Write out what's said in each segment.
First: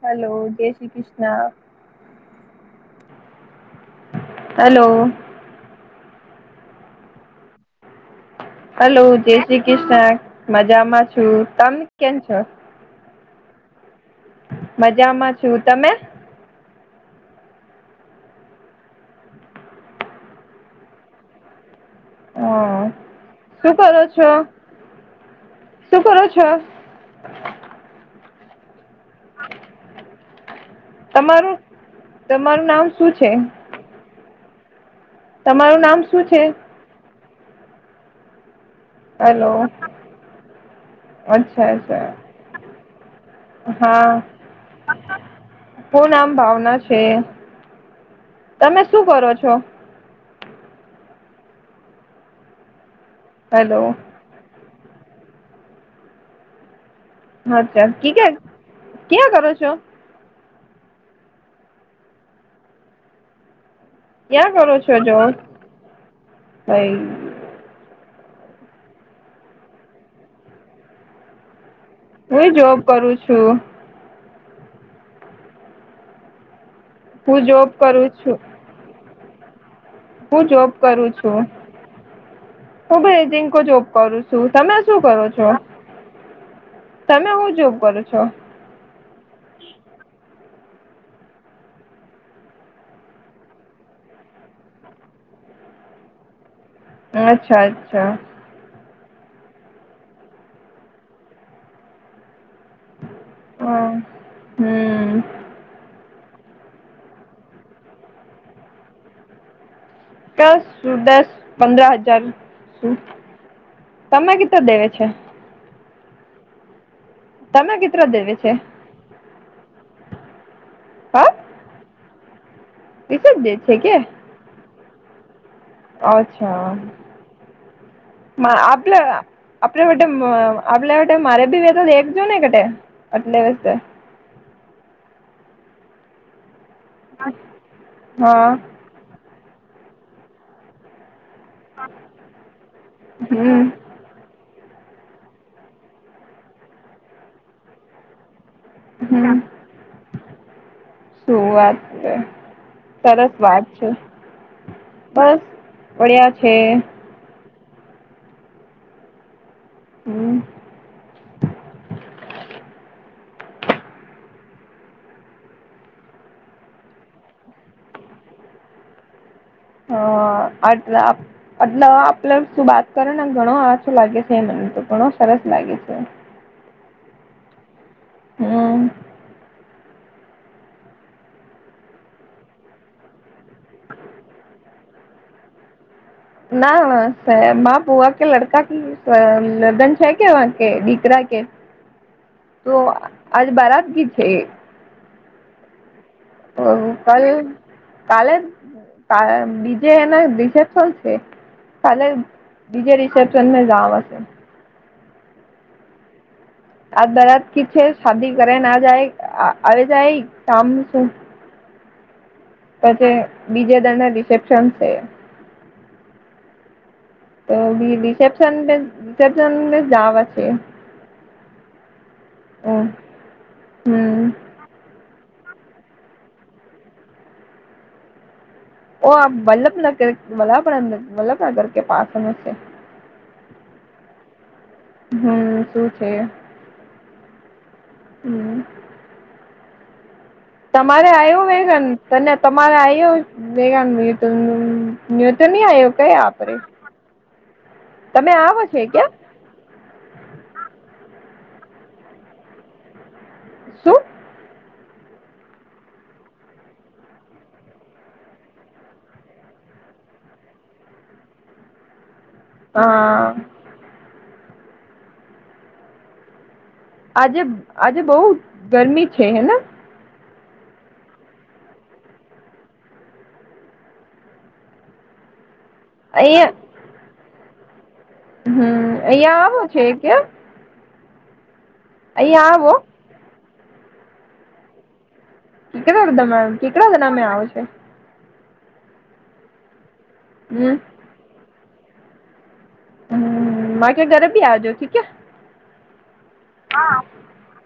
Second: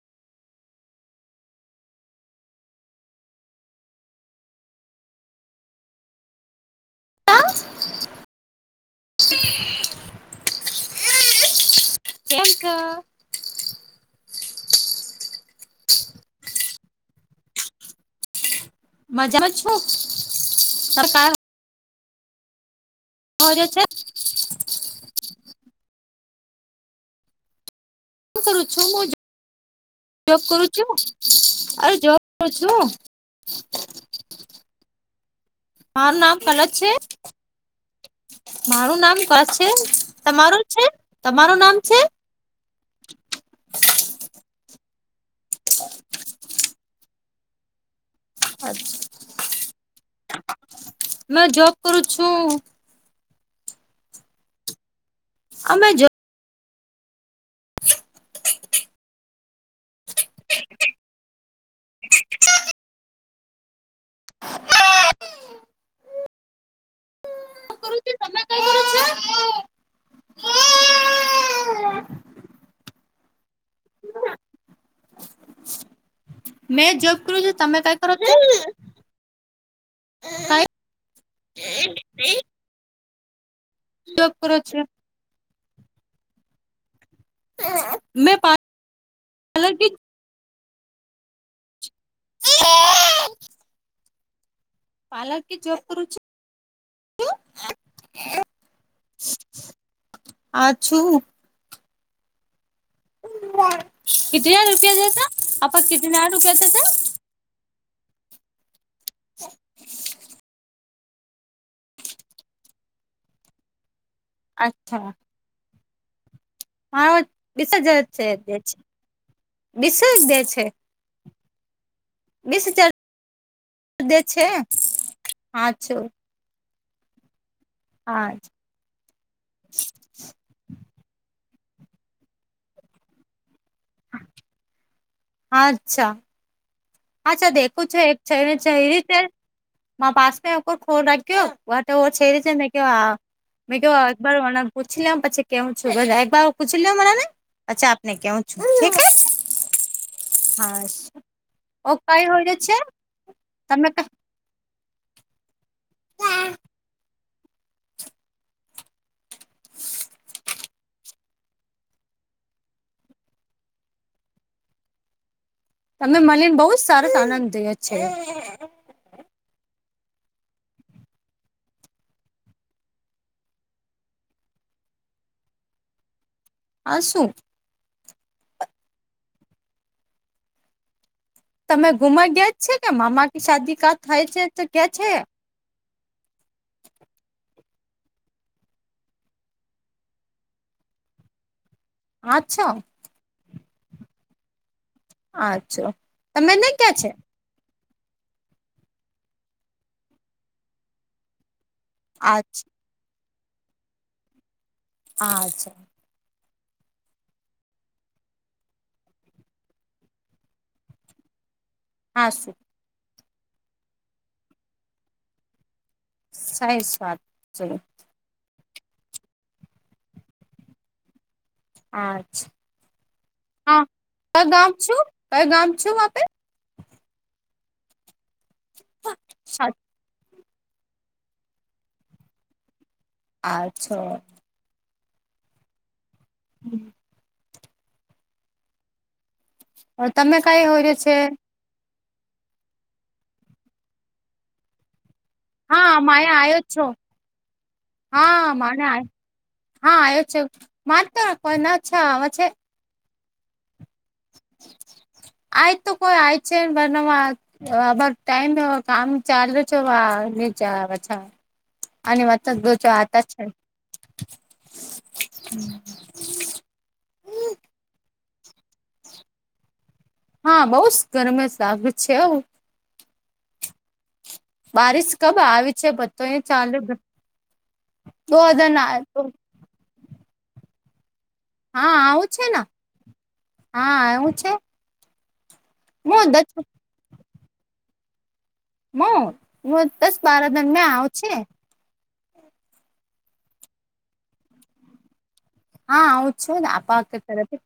Hello જય Shri Krishna. Hello. [unintelligible] Hello જય શ્રી કૃષ્ણ મજામાં છું તમે. કેમ છો. મજામાં છું તમે. મજામાં છું. હ કર્યો શું છે કરો છો શું કરો છો. કરું છો જ. હા. ઉપયોગ કરુ છું. તમારું અરે જોબ કરું તમારું છું નામ શું છે. મારું નામ કલસ છે. મારું નામ ક હલો છે તમારું છે તમારું અચ્છા નામ છે. અચ્છા હા કો નામ ભાવના છે. તમે શું કરો છો. મે જોબ કરુ છું. હલો. અમે જો. અચ્છા ક કે ક્યાં કરો છો. ક્યાં કરો છો જોબ ભાઈ. તમે કઈ કરો છો. હુંય જોબ કરું છું. મેં જોબ કરુ હું છું જોબ તમે કઈ કરું કરો છો. છું હું જોબ કરું છું [unintelligible] હું ભાઈ જેન્કો જોબ કરું છું કરો તમે છો શું કરો છો. તમે હું જોબ કરો છો. અલર કે. [unintelligible] પાર્લર કે જોબ કરુ છું. અચ્છા અચ્છા. આ છું. હા. ક હજાર રૂપિયા હમ છે છે આપ કટ હજાર રૂપિયા છે સર. [unintelligible] દસ દસ પંદર હજાર તમે કેટલા દેવે છે. મા બીસ તમે હજાર કેટલા જ છે દેવે બીસ જ દે છે. હં. બીસ હજાર દે છે હાછો. અચ્છા હા આપલા આપ વ. આપડ માટે મારે ભી વે તો એકજ ને કેટે આટલે વસ્તે. અચ્છા. અચ્છા દેખું છું એક હા ચહેરી છે મા પાસ ઓર ફોન રાખ્યો. વા તો છેરી છે મે કેવા હમ મે કેવા બરો મને પૂછી લઉં પછી કેવું છું બધા એક બાર પૂછી લઉં બધાને? અચ્છા આપને કેવું છું ઠીક હે, હમ હાશ. શું વાત છે, સરસ વાત તમે છે. બસ બળિયા છે. હમ તમને મલી ને બહુ જ સરસ આનંદ થયો છે. હહ આટલા એટલે આપડ શું વાત કરે ને ઘણો આછો લાગે છે મને તો. ઘણો સરસ લાગ્યો સે. આ શું? હમ તમે ગુમાઈ ગયા જ છે કે મામા કે શાદી કા થાય છે તો ત્યાં છે? ના મા સે બુવા કે લડકા કી અ લગન છે કે વહા કે દીકરા કે આછો તો આજ બારત બી છે. અચ્છો. તો કલ કાલે બીજે એના બીજે શું છે? કાલે બીજે રિસેપ્શન મે જાવાનો છે. અચ્છા. આજ બારાત કી છે, શાદી ઘરે ના જાય આવે જાય કામનું શું. હાસું. પછી બીજે દર ના રિસેપ્શન છે. સાહે સ્વાદ તો રિસેપશન રિસેપશન જાવે છે. આચ્છ હમ હા પગ આમ છું, પગ આમ છું આપે. ઓ આપ વલ્લભનગર વલ્લભ વલ્લભનગર કે પાછનું છે. આચ્છ. હમ શું છે? હમ હમ હવે તમે કઈ હોર્યો તમારે છે આવ્યો વેગન તને તમારે આવ્યો વેગન [inaudible] મેં તો નહીં આયો હા કયા મારે આપરે આવ્યો છો તમે હા આવ છો માને ક્યાં? હા આયો છ માત્ર કોના છ આવે છે. શું? આ તો કોઈ આય છે વર નાવા આમાર ટાઈમ કામ ચાલુ છો વા નીચે આવે છે. આની વાત જ ગોતો આતા હા છે. હમ આજે આજે બહુ ગરમી છે હેન? હા બઉ ગરમ સાક છે આવું. બારીશ કબ આવે છે પતો નહીં અહિયાં ચાલું હમ અહિયાં આવ છ કેમ? હા આવું છે અહિયાં ને, આવો હા આવું છે. કેટલા મો દસ બધ કેટલા જના મે આવે છે? મું મું દસ બાર હમ દિનમેં આવુ છે. હમ માયકા ઘરે બી આવજો ઠીક હે. હા આવું જ છે ને આ પાકે ઘરે બી.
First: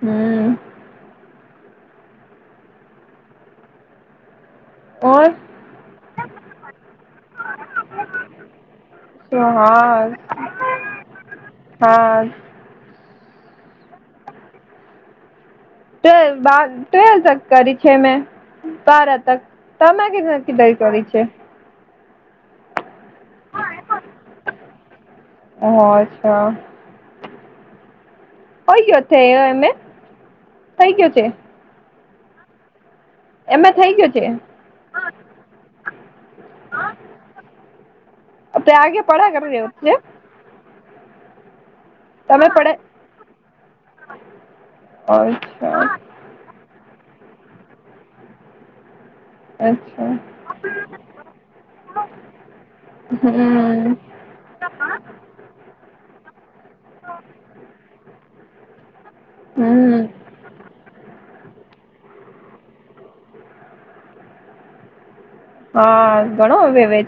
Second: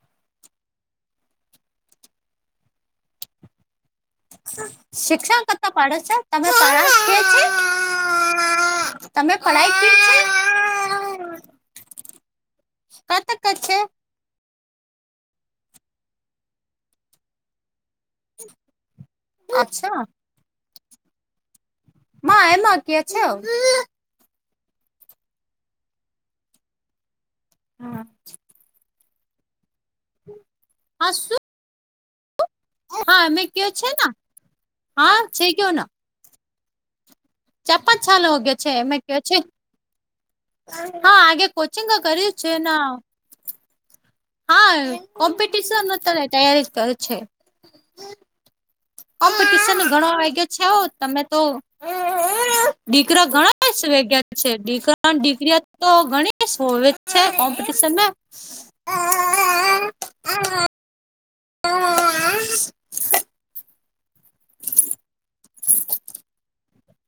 હમ ઓર શિક્ષણ કરતા પાડો છે તમે [unintelligible] છે તમે હા પઢાઈ [unintelligible] છે હા કત કર છે [unintelligible] ક દઈ અચ્છા કરી છે મા એમાંકીઆ છે આવ ઓ અચ્છા હા થઈ ગયો છે એમે થઈ ગયો છે શું હા અમે એમે કયો છે થઈ ને ગયો હા છે કયો ના હા કરી [unintelligible] રહ્યો છે હા આગે કોચિંગ કર્યું જ તમે છે પડે ના હા અચ્છા કોમ્પિટિશન અત્યારે તૈયારી કર છે કોમ્પિટશન ઘણો અચ્છા વાગ્યો છે તમે તો હમ [unintelligible] તો ગણેશ હોવે છે કોમ્પિટશનમાં હમ આ [unintelligible] હા ઘણો આવે અવેજ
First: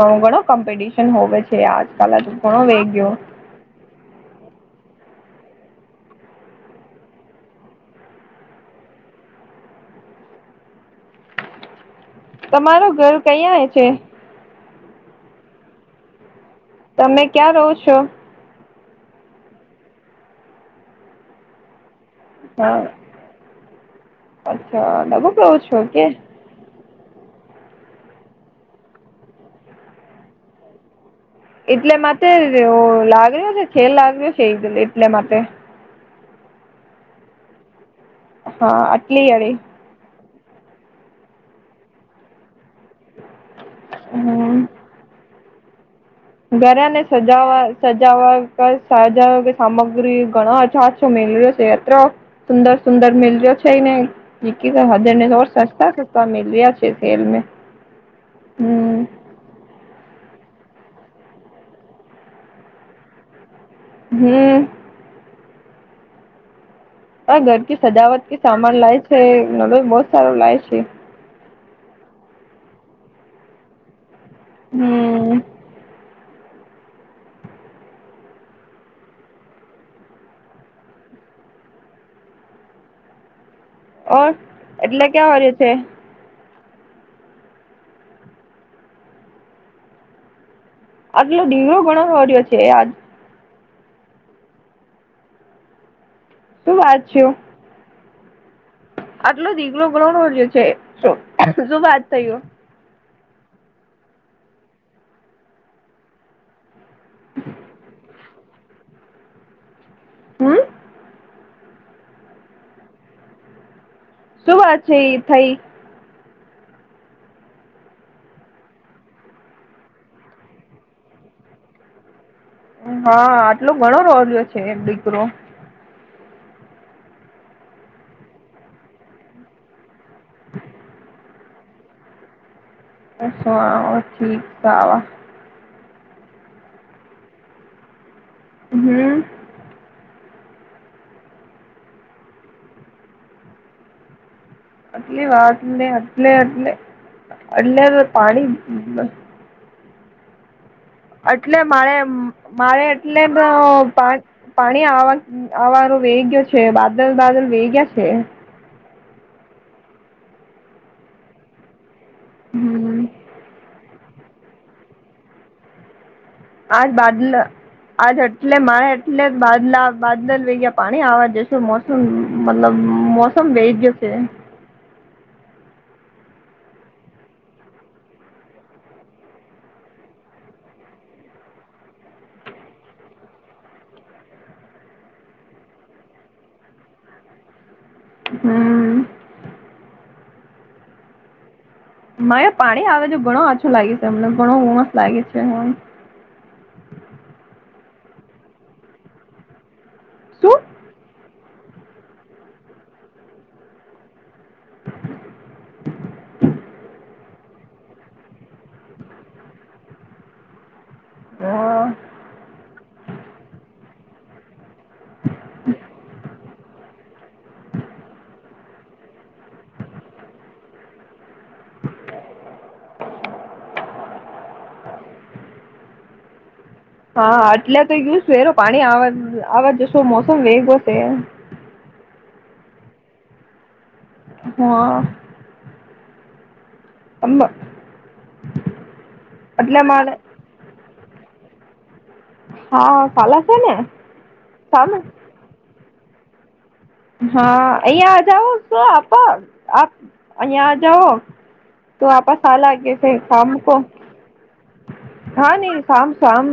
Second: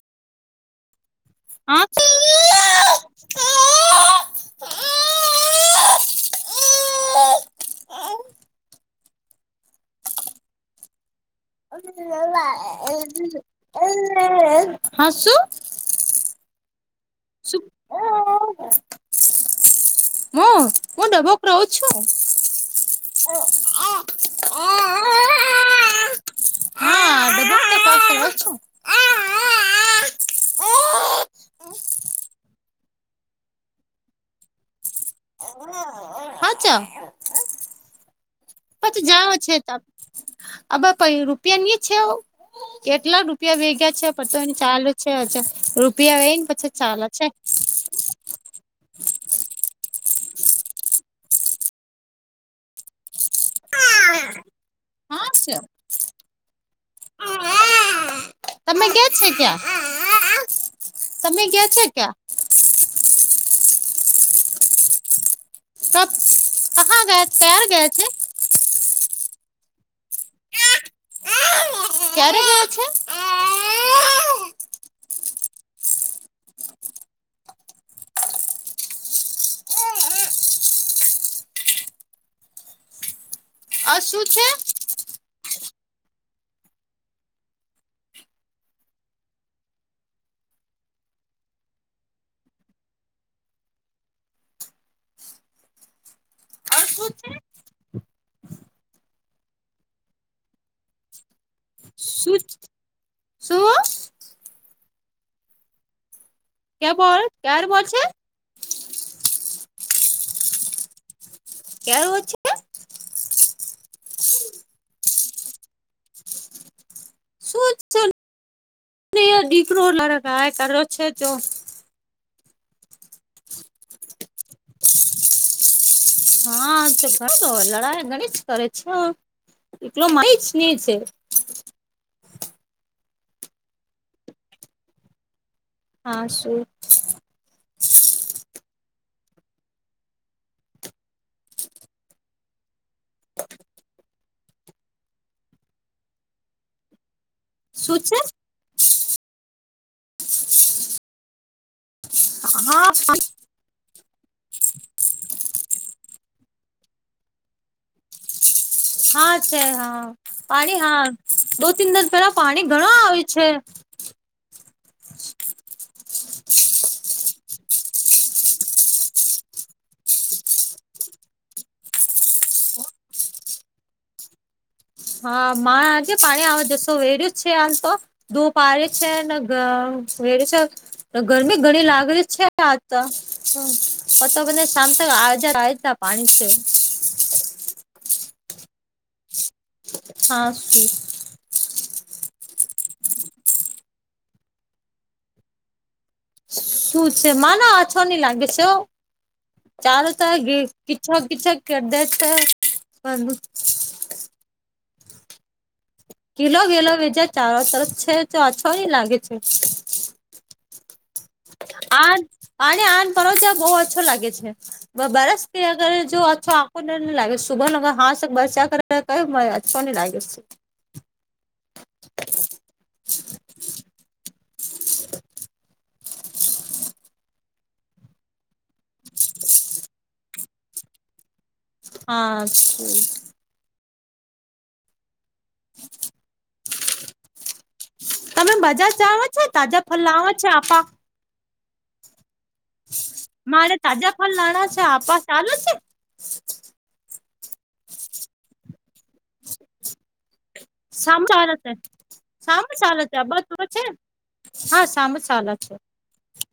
ઘણો ઘણો કોમ્પિટિશન હોય છે આજકાલ તો ઘણો વે ગયો હા તમારું ઘર કયાં છે હસું તમે ક્યાં શું રહો [unintelligible] છો રોઉં છું હા અચ્છા ડબો રહો છો કે હા [unintelligible] એટલે માટે લાગ રહ્યો છે છે લાગ રહ્યો છે એ એટલે માટે હા ચ હા પત આટલી જાઓ છે અડી ત આબ પહી રૂપિયાની છે કેટલા રૂ રૂપિયા ભેગયા છે પ તો એની હમ ચાલ છે રૂપિયા એઈ ને પછી ચાલે છે [unintelligible] સુંદર સુંદર મિલ હા છે [unintelligible] તમે ગ્યા તમે ગયા છે ક્યાં હમ ત આહા હ ઘર ક સજાવટ ક સામાન લાય છે નલો બહત સારું લાય છે ક્યારે જવો છે હમ આ ઓ શું છે એટલે ક્યાં વાળે છે આટલો ધીરો ઘણો ઓડિયો છે આજ શું વાત છું આટલો દીકલો ઘણ નજ છે શું વાત થયું શું કયા બોલ ક્યાર પો છે હમ. ક્યારે વચ્ચે. શું વાત છે થઈ. શું દીકરો લરે હ કર્યો છે તો હા આટલો ઘણો રોજ્યો છે દીકરો. હા તો લડાઈ ગણી જ કરે છે નો માહીજ ને છે. અચ્છ ઠીક વા આ શુ હમ. આટલી વાત ને એટલે એટલે શું એટલે છે પાણી એટલા માળે હા પણ એટલુ પાણી પાણી આવાનુ વહીં ગયું છે બાદલ બાદલ વહીં ગયા છે. હા છે હા પાણી હા દો તન દસ પેલા પાણી ઘણા હમ આવે છે. આજ બાદલ નું મોસમ નથી. આજ એટલે મારે એટલા બાદલા બાદલ પાણી આવે છે. મતલબ મોસમ શાંત છે. હા મા આજે પાણી આવી જસે ઘરે જ છે હાલ તમે દો પાારે છે પાણી અને વેરે છે. ગરમી ઘણી લાગી છે આજ તો શામ તક આ જાયેગા વરસાદ પાણી છે. હમ. હા શુ. મારે પાણી આવે છે ઘણો આછું લાગે છે હમને ઘણો આનંદ લાગે છે. શું છે મા વરસાદ નો ઘણો આનંદ શું? આવે છે. કેદ તો બંધ કિલો વેલો વીજા ચારો તરફ છે તો આછો નઈ લાગે છે. હા. આને મા પરસ આને બહુ ઓછું લાગે છે. બરસ કે અગર જો અછો આંખ ન લાગે સુભન અગ હાથ ત બરસ કોને લાગી છે. હા આટલા તો એ ગયું સહેરો પાણીવા આવવા જશો મોસમ વેગો છે. હાસ. હા. તમે બજાર જવાના છો એટલે તાજા ફળ મારે લાવવાના છો. અત્યારે હા સાલા છે ને મારે તાજા ફળ લાવવાના છે સામે આપા ચાલુ છે. હા અહિયાં આજાાવ શું આપ અહિયાં આજાવ. સામ ચાલે છે તો આપપસ આ સામ લાગે ચાલે ફ છે કામ બધું કો છે હા સારૂ. હા નહી શામ શામ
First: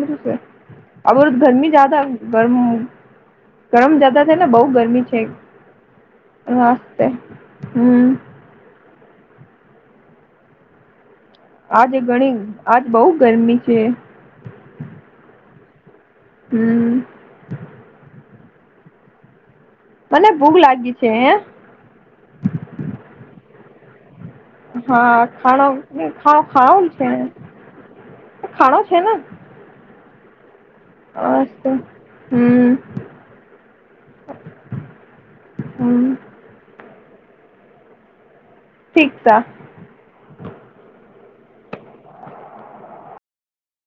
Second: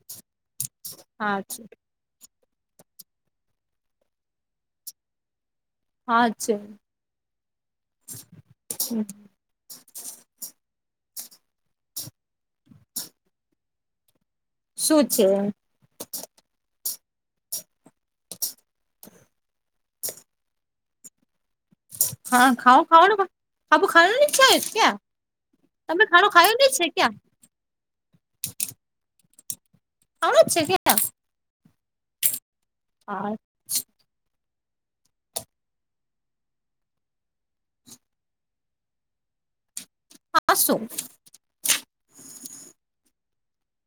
અહીં હા ગરમી જ્યાદા ગરમ જતા છે ને બહુ ગરમી છે. હા છે હાસતે હમ. હમ. આજ ઘણી આજ બઉ ગરમી છે. શું છે. હમ. મને ભૂખ લાગી છે. હા ખાઉ ખાાવને સબ ખાય હા ખાડો ખ ખાયું ની ખા છે ક્યાં ખાડો છે ને આવ છે કે અસ હમ હા હમ ઠીક થા. આ શું?